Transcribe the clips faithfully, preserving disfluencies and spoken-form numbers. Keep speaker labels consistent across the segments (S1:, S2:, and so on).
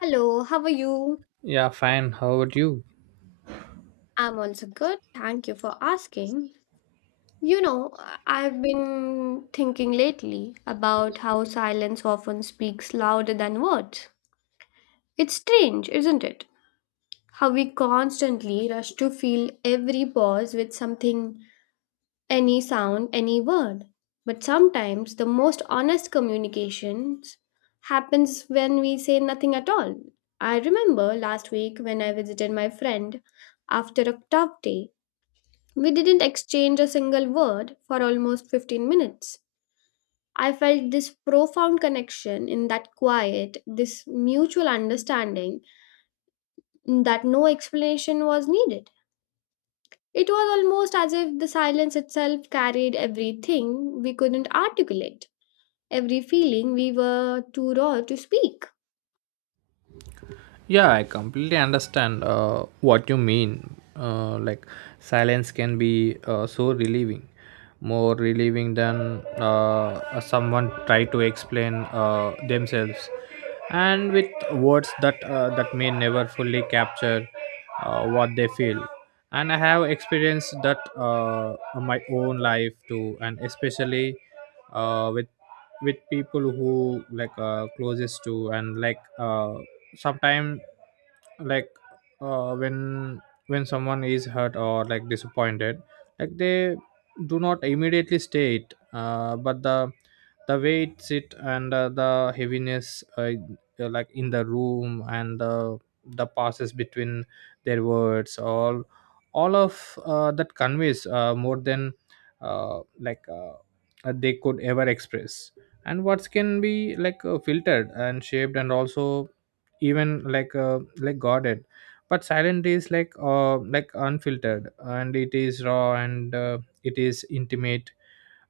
S1: Hello, how are you?
S2: Yeah, fine. How about you?
S1: I'm also good. Thank you for asking. You know, I- have been thinking lately about how silence often speaks louder than words. It's strange, isn't it? How we constantly rush to fill every pause with something, any sound, any word. But sometimes the most honest communications happens when we say nothing at all. I remember last week when I visited my friend after a tough day. We didn't exchange a single word for almost fifteen minutes. I felt this profound connection in that quiet, this mutual understanding that no explanation was needed. It was almost as if the silence itself carried everything we couldn't articulate, every feeling we were too raw to speak.
S2: Yeah, I completely understand uh, what you mean. Uh, like, silence can be uh, so relieving, more relieving than uh, someone try to explain uh, themselves, and with words that uh, that may never fully capture uh, what they feel. And I have experienced that uh, on my own life too, and especially uh, with with people who like uh, closest to and like. Uh, sometimes like uh, when when someone is hurt or like disappointed, like they do not immediately stay it, uh, but the the way it sit, and uh, the heaviness, uh, uh, like in the room, and the the passes between their words, all all of uh, that conveys uh, more than uh, like uh, uh, they could ever express. And words can be like uh, filtered and shaped, and also even like uh, like guarded, but silent is like uh like unfiltered, and it is raw, and uh, it is intimate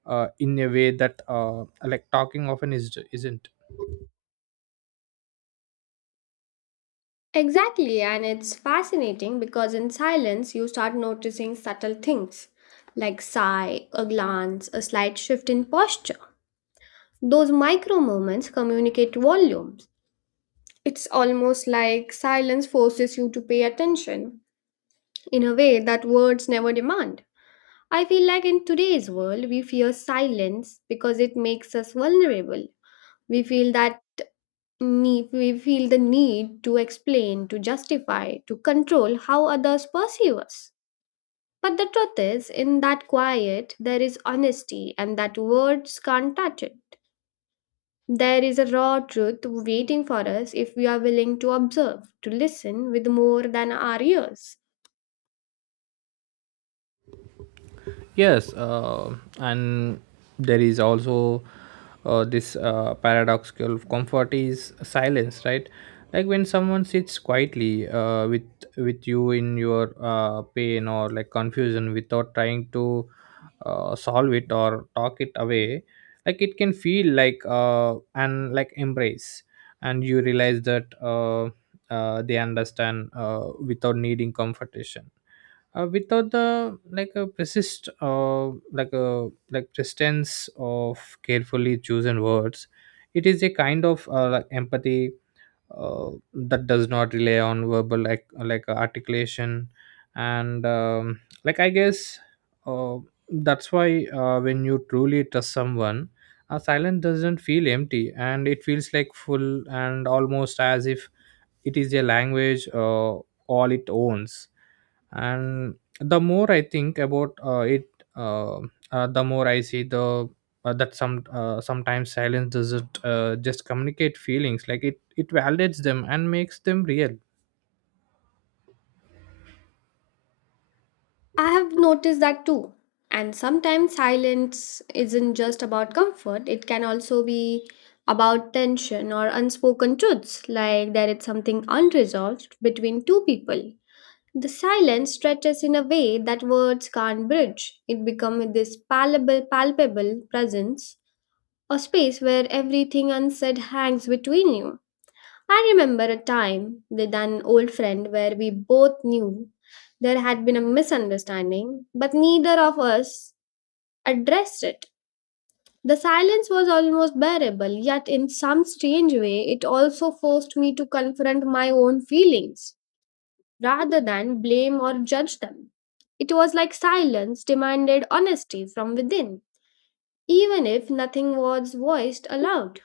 S2: uh, in a way that uh, like talking often is isn't.
S1: Exactly, and it's fascinating because in silence you start noticing subtle things like sigh, a glance, a slight shift in posture. Those micro moments communicate volumes. It's almost like silence forces you to pay attention in a way that words never demand. I feel like in today's world, we fear silence because it makes us vulnerable. We feel that need, we feel the need to explain, to justify, to control how others perceive us. But the truth is, in that quiet, there is honesty, and that words can't touch it. There is a raw truth waiting for us if we are willing to observe, to listen with more than our ears.
S2: Yes, uh, and there is also uh, this uh, paradoxical comfort is silence, right? Like when someone sits quietly uh, with with you in your uh, pain or like confusion, without trying to uh, solve it or talk it away, like it can feel like uh, and like embrace, and you realize that uh, uh, they understand uh, without needing comfortation, uh, without the like a persist uh, like a like persistence of carefully chosen words. It is a kind of uh, like empathy uh, that does not rely on verbal like like articulation. And um, like I guess uh, that's why uh, when you truly trust someone, a silence doesn't feel empty, and it feels like full, and almost as if it is a language uh, all it owns. And the more I think about uh, it, uh, uh, the more I see the uh, that some uh, sometimes silence doesn't uh, just communicate feelings, like it it validates them and makes them real.
S1: I have noticed that too. And sometimes silence isn't just about comfort, it can also be about tension or unspoken truths, like there is something unresolved between two people. The silence stretches in a way that words can't bridge. It becomes this palpable, palpable presence, a space where everything unsaid hangs between you. I remember a time with an old friend where we both knew there had been a misunderstanding, but neither of us addressed it. The silence was almost bearable, yet, in some strange way, it also forced me to confront my own feelings rather than blame or judge them. It was like silence demanded honesty from within, even if nothing was voiced aloud.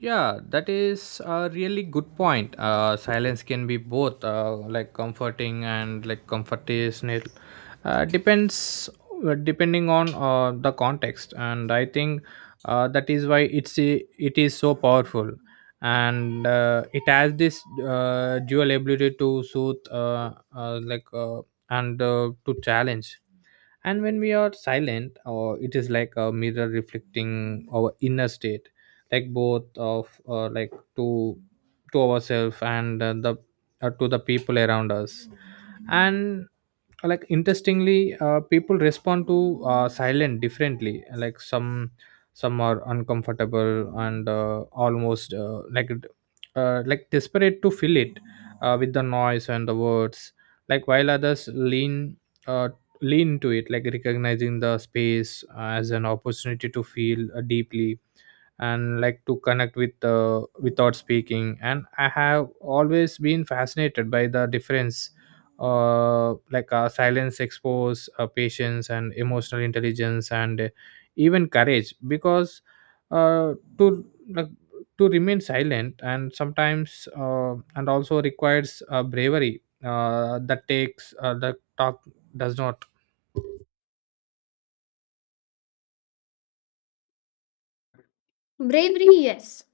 S2: Yeah, that is a really good point. Uh, silence can be both uh, like comforting and like comfortational. Uh, depends uh, depending on uh, the context, and I think uh, that is why it's a- it is so powerful, and uh, it has this uh, dual ability to soothe, uh, uh, like uh, and uh, to challenge. And when we are silent, uh, it is like a mirror reflecting our inner state, like both of uh, like to to ourselves, and uh, the uh, to the people around us. And like interestingly uh, people respond to uh, silent differently, like some some are uncomfortable, and uh, almost uh, like uh, like desperate to fill it uh, with the noise and the words, like while others lean uh, lean to it, like recognizing the space uh, as an opportunity to feel uh, deeply, and like to connect with uh, without speaking. And I have always been fascinated by the difference, uh, like uh, silence expose uh, patience and emotional intelligence, and uh, even courage, because uh, to like, to remain silent, and sometimes uh, and also requires uh, bravery uh, that takes uh, the talk does not.
S1: Bravery, yes.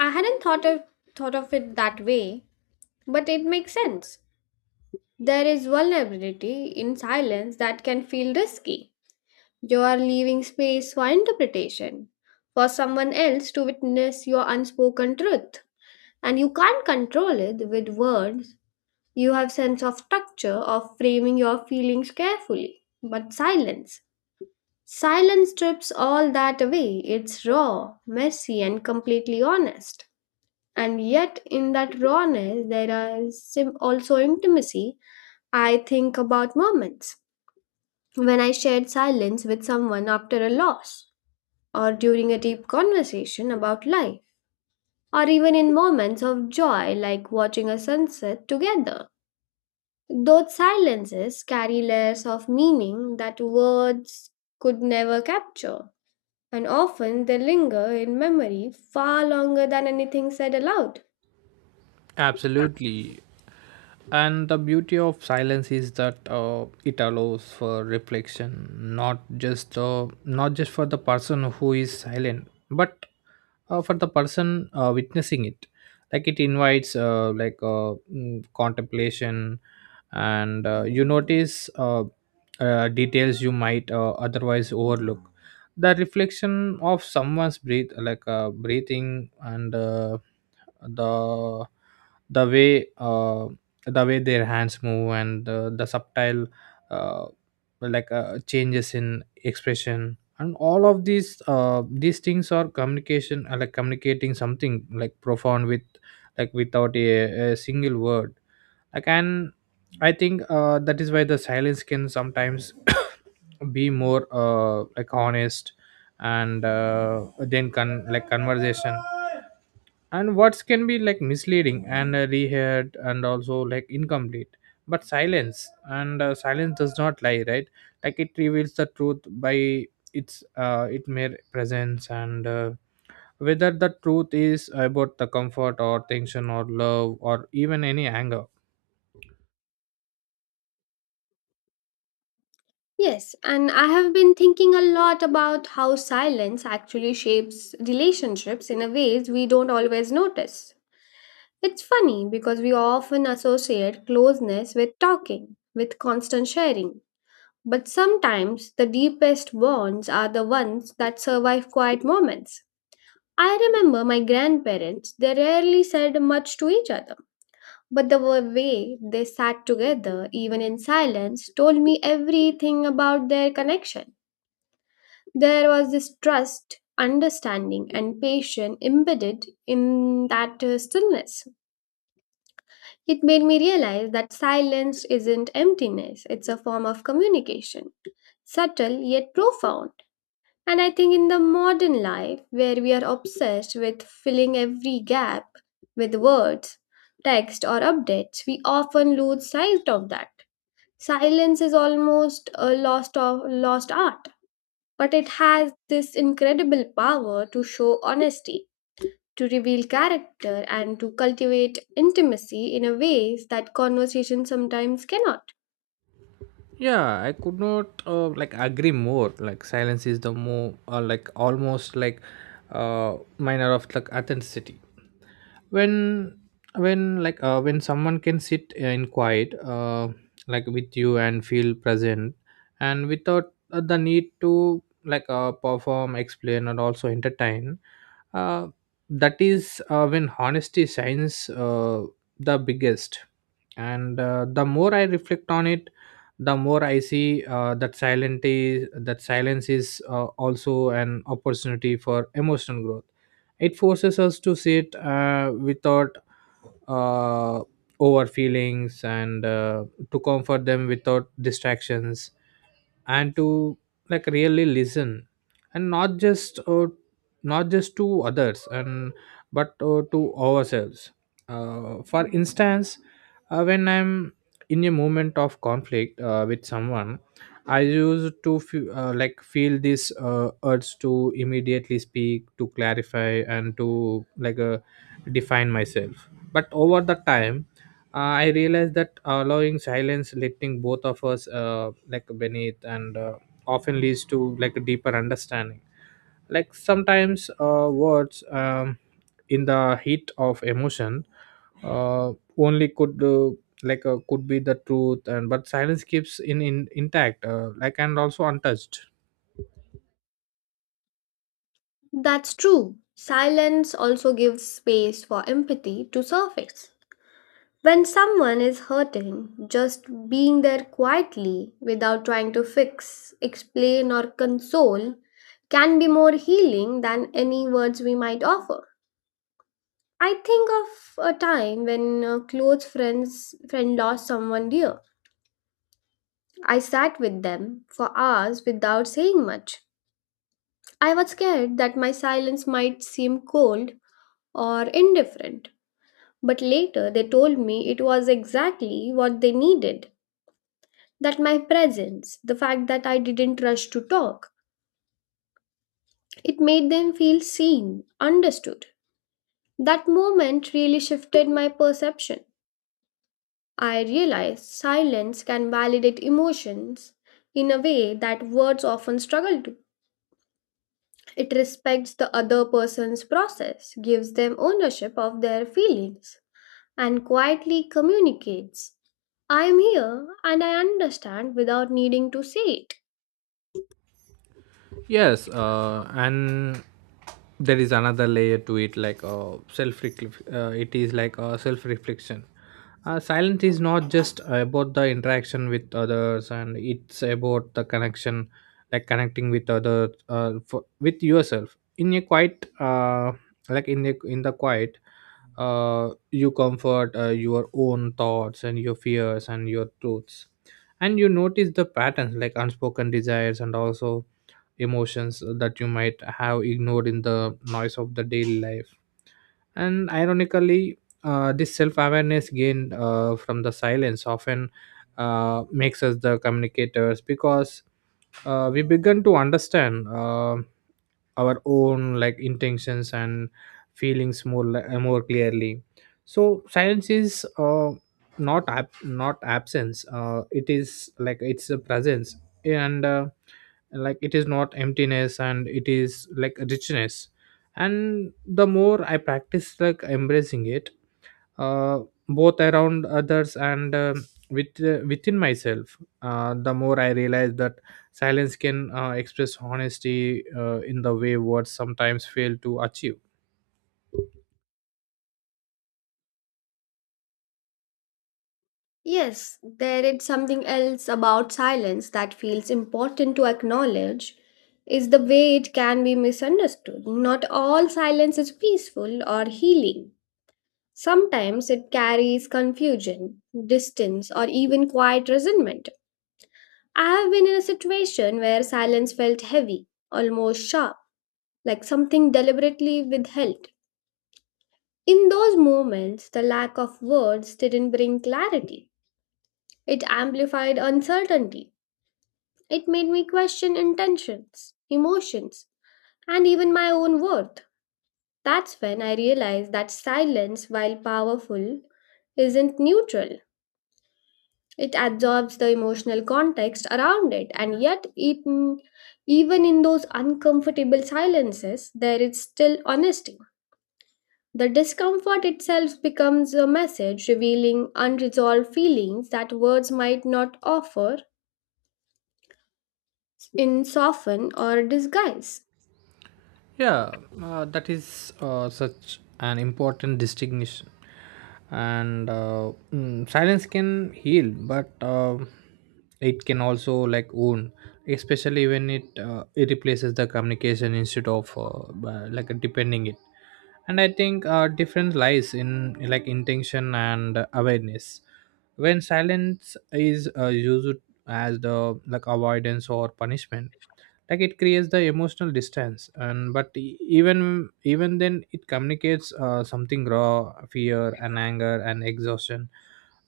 S1: I hadn't thought of, Thought of it that way. But it makes sense. There is vulnerability in silence that can feel risky. You are leaving space for interpretation, for someone else to witness your unspoken truth. And you can't control it with words. You have sense of structure of framing your feelings carefully. But silence. Silence strips all that away. It's raw, messy, and completely honest, and yet in that rawness there is sim- also intimacy. I think about moments when I shared silence with someone after a loss, or during a deep conversation about life, or even in moments of joy like watching a sunset together. Those silences carry layers of meaning that words could never capture, and often they linger in memory far longer than anything said aloud.
S2: Absolutely. And the beauty of silence is that uh, it allows for reflection, not just uh, not just for the person who is silent, but uh, for the person uh, witnessing it. Like it invites uh, like uh, mm, contemplation, and uh, you notice uh, uh, details you might uh, otherwise overlook. The reflection of someone's breath, like uh, breathing, and uh, the the way. Uh, the way their hands move, and uh, the subtle uh, like uh, changes in expression, and all of these uh, these things are communication, uh, like communicating something like profound, with like without a, a single word. Like and I think uh, that is why the silence can sometimes be more uh, like honest, and uh, then con- like conversation. And words can be like misleading, and uh, reheard, and also like incomplete, but silence, and uh, silence does not lie, right? Like it reveals the truth by its uh, its mere presence, and uh, whether the truth is about the comfort or tension or love or even any anger.
S1: Yes, and I have been thinking a lot about how silence actually shapes relationships in a ways we don't always notice. It's funny because we often associate closeness with talking, with constant sharing. But sometimes the deepest bonds are the ones that survive quiet moments. I remember my grandparents, they rarely said much to each other, but the wa- way they sat together, even in silence, told me everything about their connection. There was this trust, understanding, and patience embedded in that uh, stillness. It made me realize that silence isn't emptiness, it's a form of communication, subtle yet profound. And I think in the modern life, where we are obsessed with filling every gap with words, text, or updates, we often lose sight of that. Silence is almost a lost, of, lost art, but it has this incredible power to show honesty, to reveal character, and to cultivate intimacy in a ways that conversation sometimes cannot.
S2: Yeah, I could not uh, like agree more. Like silence is the more uh, like almost like uh, minor of like authenticity. When when like uh, when someone can sit uh, in quiet, uh, like with you and feel present, and without uh, the need to like uh, perform, explain, and also entertain, uh, that is uh, when honesty shines uh, the biggest. And uh, the more I reflect on it, the more I see uh, that silent is that silence is uh, also an opportunity for emotional growth. It forces us to sit uh, without uh, over feelings, and uh, to comfort them without distractions, and to like really listen, and not just uh, not just to others, and but uh, to ourselves. Uh, for instance, uh, when I'm in a moment of conflict uh, with someone, I used to fe- uh, like feel this uh, urge to immediately speak, to clarify and to like uh, define myself. But over the time uh, I realized that allowing silence lifting both of us uh, like beneath, and uh, often leads to like a deeper understanding. Like sometimes uh, words um, in the heat of emotion uh, only could uh, like uh, could be the truth. And but silence keeps in, in intact, uh, like and also untouched.
S1: That's true. Silence also gives space for empathy to surface. When someone is hurting, just being there quietly without trying to fix, explain, or console can be more healing than any words we might offer. I think of a time when a close friends friend lost someone dear. I sat with them for hours without saying much. I was scared that my silence might seem cold or indifferent, but later they told me it was exactly what they needed. That my presence, the fact that I didn't rush to talk, it made them feel seen, understood. That moment really shifted my perception. I realized silence can validate emotions in a way that words often struggle to. It respects the other person's process, gives them ownership of their feelings, and quietly communicates, I am here and I understand without needing to say it.
S2: Yes, uh, and there is another layer to it, like uh, self. Uh, it is like uh, self reflection. Uh, silence is not just about the interaction with others, and it's about the connection, like connecting with others, uh, for, with yourself. In a quiet, uh, like in the in the quiet, uh, you comfort uh, your own thoughts and your fears and your truths, and you notice the patterns like unspoken desires, and also emotions that you might have ignored in the noise of the daily life. And ironically uh, this self-awareness gained uh, from the silence often uh, makes us the communicators, because uh, we begin to understand uh, our own like intentions and feelings more li- uh, more clearly. So silence is uh, not ab- not absence, uh, it is like it's a presence, and uh, like it is not emptiness, and it is like a richness. And the more I practice like embracing it, uh, both around others, and uh, with uh, within myself, uh, the more I realize that silence can uh, express honesty uh, in the way words sometimes fail to achieve.
S1: Yes, there is something else about silence that feels important to acknowledge is the way it can be misunderstood. Not all silence is peaceful or healing. Sometimes it carries confusion, distance, or even quiet resentment. I have been in a situation where silence felt heavy, almost sharp, like something deliberately withheld. In those moments, the lack of words didn't bring clarity. It amplified uncertainty. It made me question intentions, emotions, and even my own worth. That's when I realized that silence, while powerful, isn't neutral. It absorbs the emotional context around it, and yet, it, mm, even in those uncomfortable silences, there is still honesty. The discomfort itself becomes a message revealing unresolved feelings that words might not offer in soften or disguise.
S2: Yeah, uh, that is uh, such an important distinction. And uh, mm, silence can heal, but uh, it can also like wound, especially when it uh, it replaces the communication instead of uh, by- like depending it. And I think uh, difference lies in like intention and awareness. When silence is uh, used as the like avoidance or punishment, like it creates the emotional distance. And but e- even even then it communicates uh, something raw, fear and anger and exhaustion,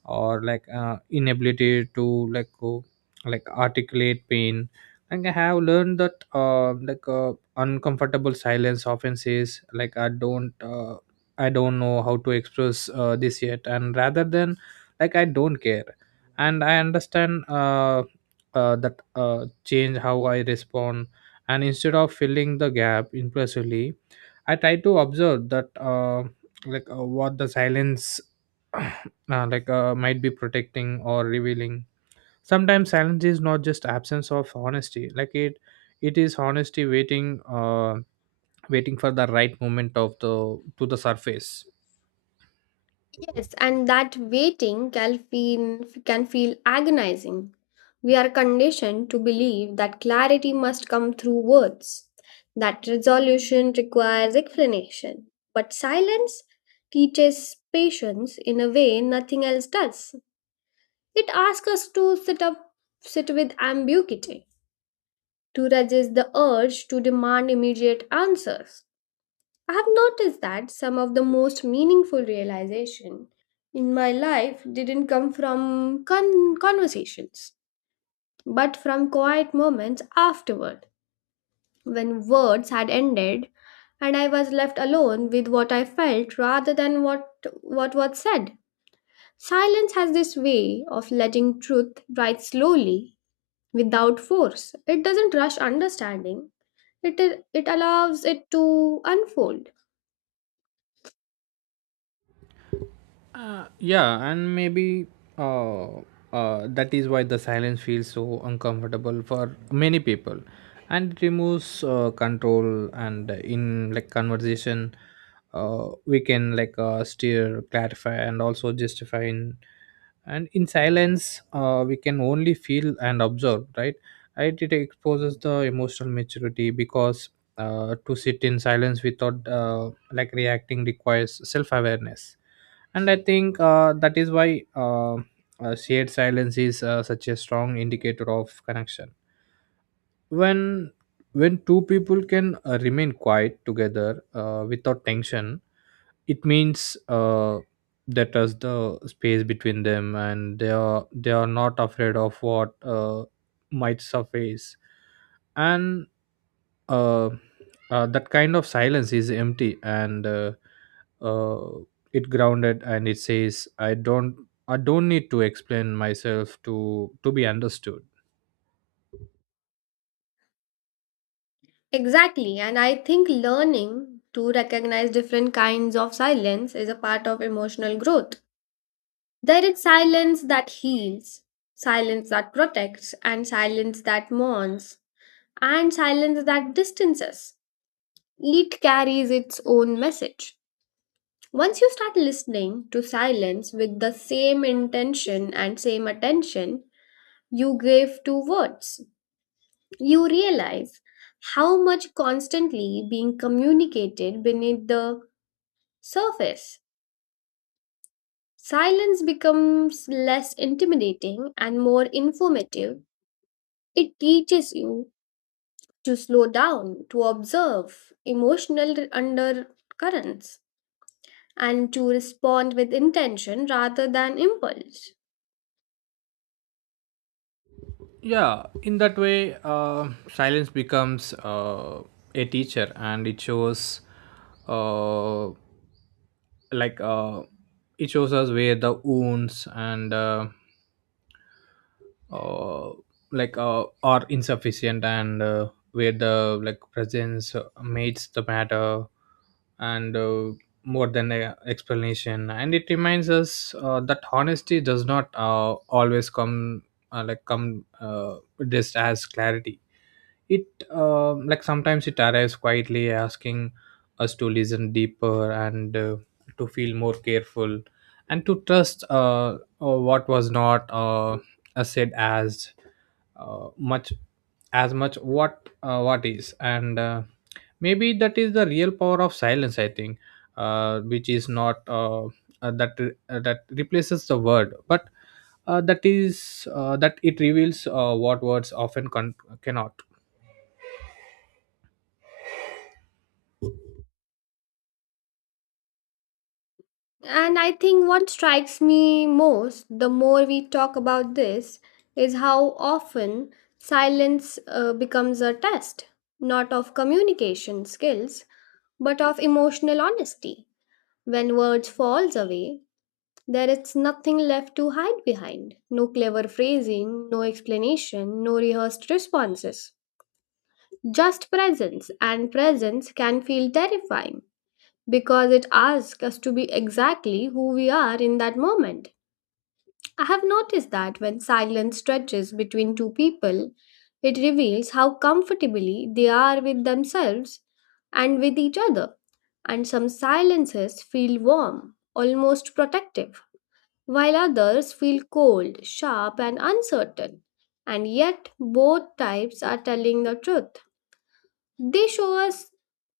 S2: or like uh, inability to like go like articulate pain. Like I have learned that uh, like uh, uncomfortable silence often says, like, i don't uh, i don't know how to express uh, this yet, and rather than like I don't care. And I understand uh, uh, that uh, change how I respond. And instead of filling the gap impulsively, I try to observe that uh, like uh, what the silence uh, like uh, might be protecting or revealing. Sometimes silence is not just absence of honesty. Like it, it is honesty waiting, uh, waiting for the right moment of the to the surface.
S1: Yes, and that waiting can feel, can feel agonizing. We are conditioned to believe that clarity must come through words, that resolution requires explanation. But silence teaches patience in a way nothing else does. It asks us to sit up, sit with ambiguity, to resist the urge to demand immediate answers. I have noticed that some of the most meaningful realization in my life didn't come from con- conversations, but from quiet moments afterward, when words had ended and I was left alone with what I felt rather than what, what was said. Silence has this way of letting truth rise slowly without force. It doesn't rush understanding. It, it allows it to unfold.
S2: Yeah, and maybe uh, uh, that is why the silence feels so uncomfortable for many people, and it removes uh, control. And in like conversation, uh, we can like uh, steer, clarify and also justify in And in silence, uh, we can only feel and observe, right? Right, it exposes the emotional maturity because uh, to sit in silence without uh, like reacting requires self-awareness. And I think uh, that is why uh, uh, shared silence is uh, such a strong indicator of connection. When when two people can uh, remain quiet together uh, without tension, it means uh, that is the space between them, and they are they are not afraid of what uh, might surface. And uh, uh, that kind of silence is empty, and uh, uh, it grounded, and it says i don't i don't need to explain myself to to be understood.
S1: Exactly, and I think learning to recognize different kinds of silence is a part of emotional growth. There is silence that heals, silence that protects, and silence that mourns, and silence that distances. Each carries its own message. Once you start listening to silence with the same intention and same attention you gave to words, you realize how much constantly being communicated beneath the surface. Silence becomes less intimidating and more informative. It teaches you to slow down, to observe emotional undercurrents, and to respond with intention rather than impulse.
S2: Yeah, in that way, uh, silence becomes uh, a teacher, and it shows uh, like uh, it shows us where the wounds and uh, uh, like uh, are insufficient, and uh, where the like presence uh, meets the matter and uh, more than a explanation. And it reminds us uh, that honesty does not uh, always come uh, like come uh, just as clarity. It um like sometimes it arrives quietly, asking us to listen deeper and uh, to feel more careful, and to trust uh, uh, what was not uh, uh, said as uh, much as much what uh, what is. And uh, maybe that is the real power of silence, I think, uh, which is not uh, uh, that uh, that replaces the word but uh, that is uh, that it reveals uh, what words often con- cannot.
S1: And I think what strikes me most the more we talk about this is how often silence uh, becomes a test, not of communication skills, but of emotional honesty. When words falls away, there is nothing left to hide behind. No clever phrasing, no explanation, no rehearsed responses. Just presence, and presence can feel terrifying because it asks us to be exactly who we are in that moment. I have noticed that when silence stretches between two people, it reveals how comfortably they are with themselves and with each other. And some silences feel warm, almost protective, while others feel cold, sharp, and uncertain. And yet, both types are telling the truth. They show us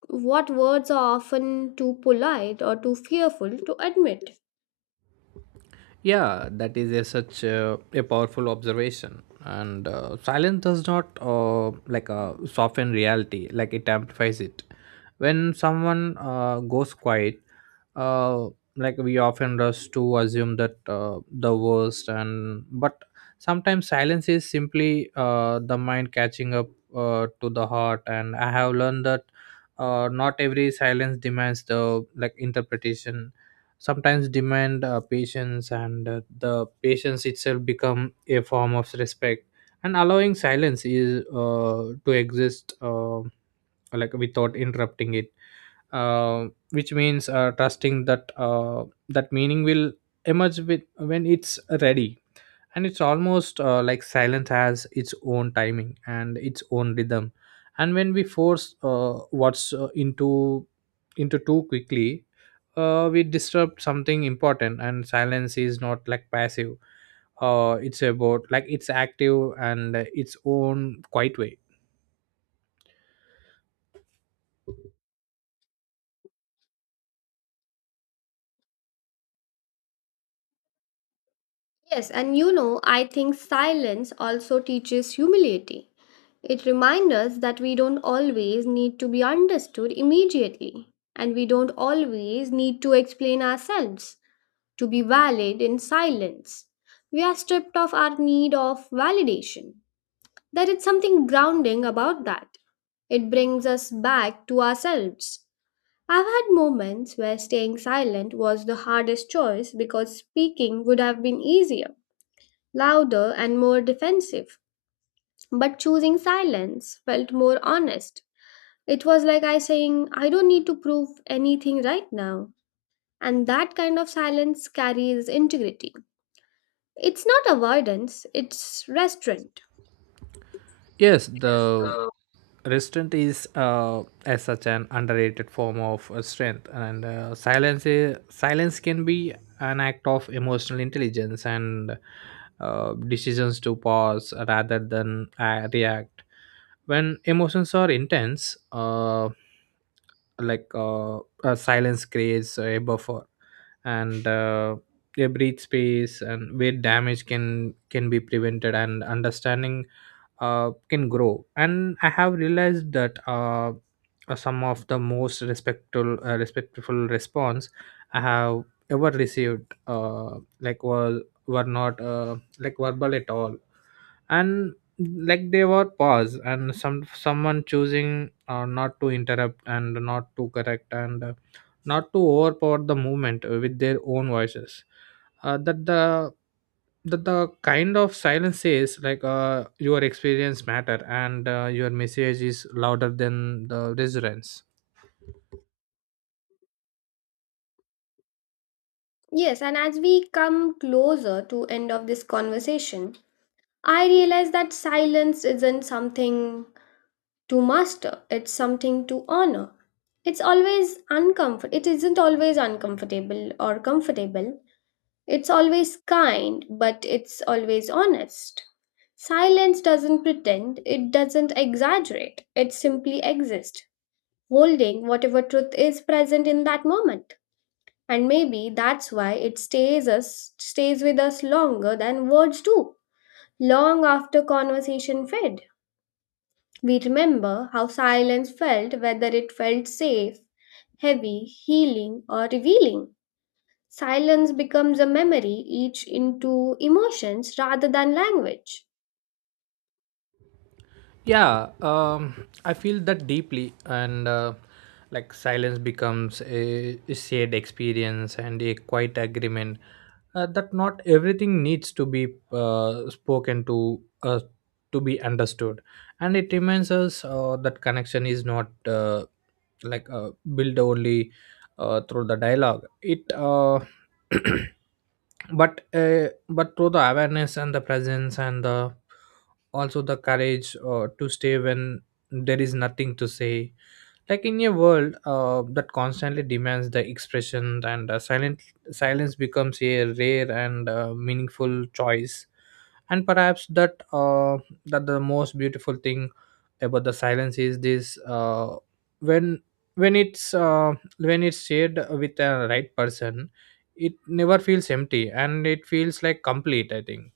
S1: what words are often too polite or too fearful to admit.
S2: Yeah, that is a, such a, a powerful observation. And uh, silence does not uh, like uh, soften reality, like it amplifies it. When someone uh, goes quiet, uh, like we often rush to assume that uh, the worst, and but sometimes silence is simply uh, the mind catching up uh, to the heart. And I have learned that uh, not every silence demands the like interpretation. Sometimes demand uh, patience, and uh, the patience itself become a form of respect. And allowing silence is uh, to exist uh, like without interrupting it, uh, which means uh, trusting that uh, that meaning will emerge with when it's ready. And it's almost uh, like silence has its own timing and its own rhythm. And when we force uh, what's uh, into into too quickly, uh, we disrupt something important. And silence is not like passive, uh, it's about like it's active and uh, its own quiet way.
S1: Yes, and you know, I think silence also teaches humility. It reminds us that we don't always need to be understood immediately, and we don't always need to explain ourselves to be valid in silence. We are stripped of our need of validation. There is something grounding about that. It brings us back to ourselves. I've had moments where staying silent was the hardest choice because speaking would have been easier, louder and more defensive. But choosing silence felt more honest. It was like I saying, I don't need to prove anything right now. And that kind of silence carries integrity. It's not avoidance, it's restraint.
S2: Yes, the restraint is, uh, as such, an underrated form of uh, strength. And uh, silence is, silence can be an act of emotional intelligence and uh, decisions to pause rather than uh, react. When emotions are intense, uh, like uh, uh, silence creates a buffer, and uh, a breathe space, and where damage can can be prevented, and understanding uh, can grow. And I have realized that uh, uh, some of the most respectful uh, respectful response I have ever received uh, like were were not uh, like verbal at all. And like they were pause, and some someone choosing uh, not to interrupt and not to correct, and uh, not to overpower the movement uh, with their own voices. uh, that the that the kind of silence says like uh, your experience matter, and uh, your message is louder than the resonance.
S1: Yes, and as we come closer to end of this conversation, I realize that silence isn't something to master, it's something to honor. It's always uncomfort it isn't always uncomfortable or comfortable, it's always kind but it's always honest. Silence doesn't pretend, it doesn't exaggerate, it simply exists, holding whatever truth is present in that moment. And maybe that's why it stays us stays with us longer than words do, long after conversation fade. We remember how silence felt, whether it felt safe, heavy, healing, or revealing. Silence becomes a memory, each into emotions rather than language.
S2: Yeah, um, I feel that deeply. And uh, like silence becomes a shared experience and a quiet agreement uh, that not everything needs to be uh, spoken to uh, to be understood. And it reminds us uh, that connection is not uh, like uh, built only uh, through the dialogue it uh, but uh, but through the awareness and the presence, and the also the courage uh, to stay when there is nothing to say. Like in a world uh, that constantly demands the expression, and uh, silent silence becomes a rare and uh, meaningful choice. And perhaps that uh, that the most beautiful thing about the silence is this, uh, when when it's uh, when it's shared with the right person, it never feels empty and it feels like complete, I think.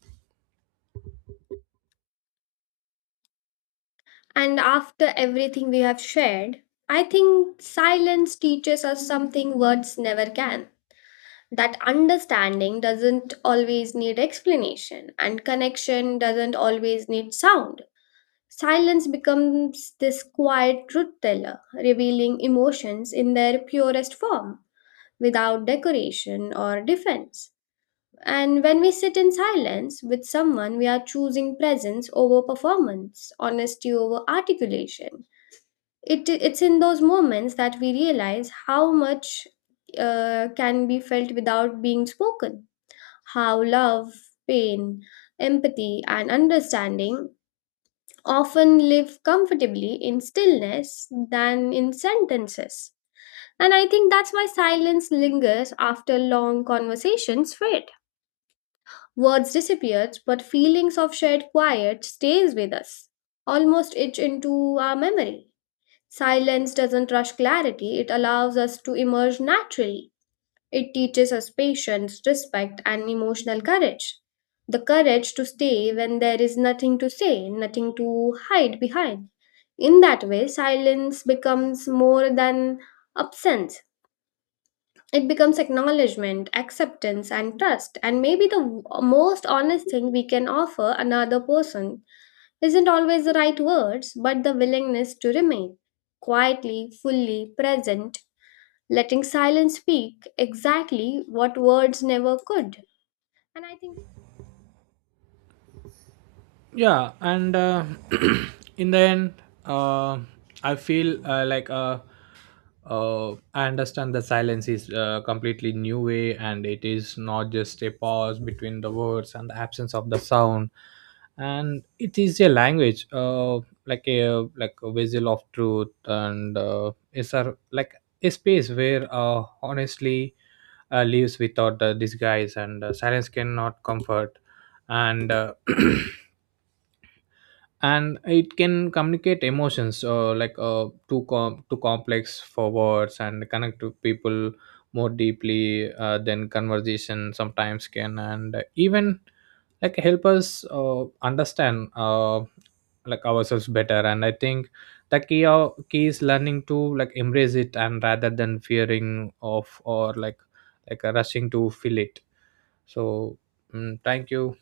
S1: And after everything we have shared, I think silence teaches us something words never can. That understanding doesn't always need explanation, and connection doesn't always need sound. Silence becomes this quiet truth teller, revealing emotions in their purest form, without decoration or defense. And when we sit in silence with someone, we are choosing presence over performance, honesty over articulation. It, it's in those moments that we realize how much uh, can be felt without being spoken, how love, pain, empathy, and understanding often live comfortably in stillness than in sentences. And I think that's why silence lingers after long conversations fade. Words disappear, but feelings of shared quiet stays with us, almost etched into our memory. Silence doesn't rush clarity, it allows us to emerge naturally. It teaches us patience, respect, and emotional courage. The courage to stay when there is nothing to say, nothing to hide behind. In that way, silence becomes more than absence. It becomes acknowledgement, acceptance, and trust. And maybe the w- most honest thing we can offer another person isn't always the right words, but the willingness to remain quietly, fully present, letting silence speak exactly what words never could. And I think
S2: Yeah, and uh, in the end, uh, I feel uh, like uh, uh, I understand that silence is a completely new way, and it is not just a pause between the words and the absence of the sound. And it is a language, uh, like a like a vessel of truth. And uh, it's a like a space where uh, honestly uh, lives without the disguise. And uh, silence cannot comfort. And uh, and it can communicate emotions uh, like uh, too com- too complex for words, and connect to people more deeply uh, than conversation sometimes can, and even like help us uh, understand uh, like ourselves better. And I think the key o- key is learning to like embrace it, and rather than fearing of, or like like uh, rushing to fill it. So, mm, thank you.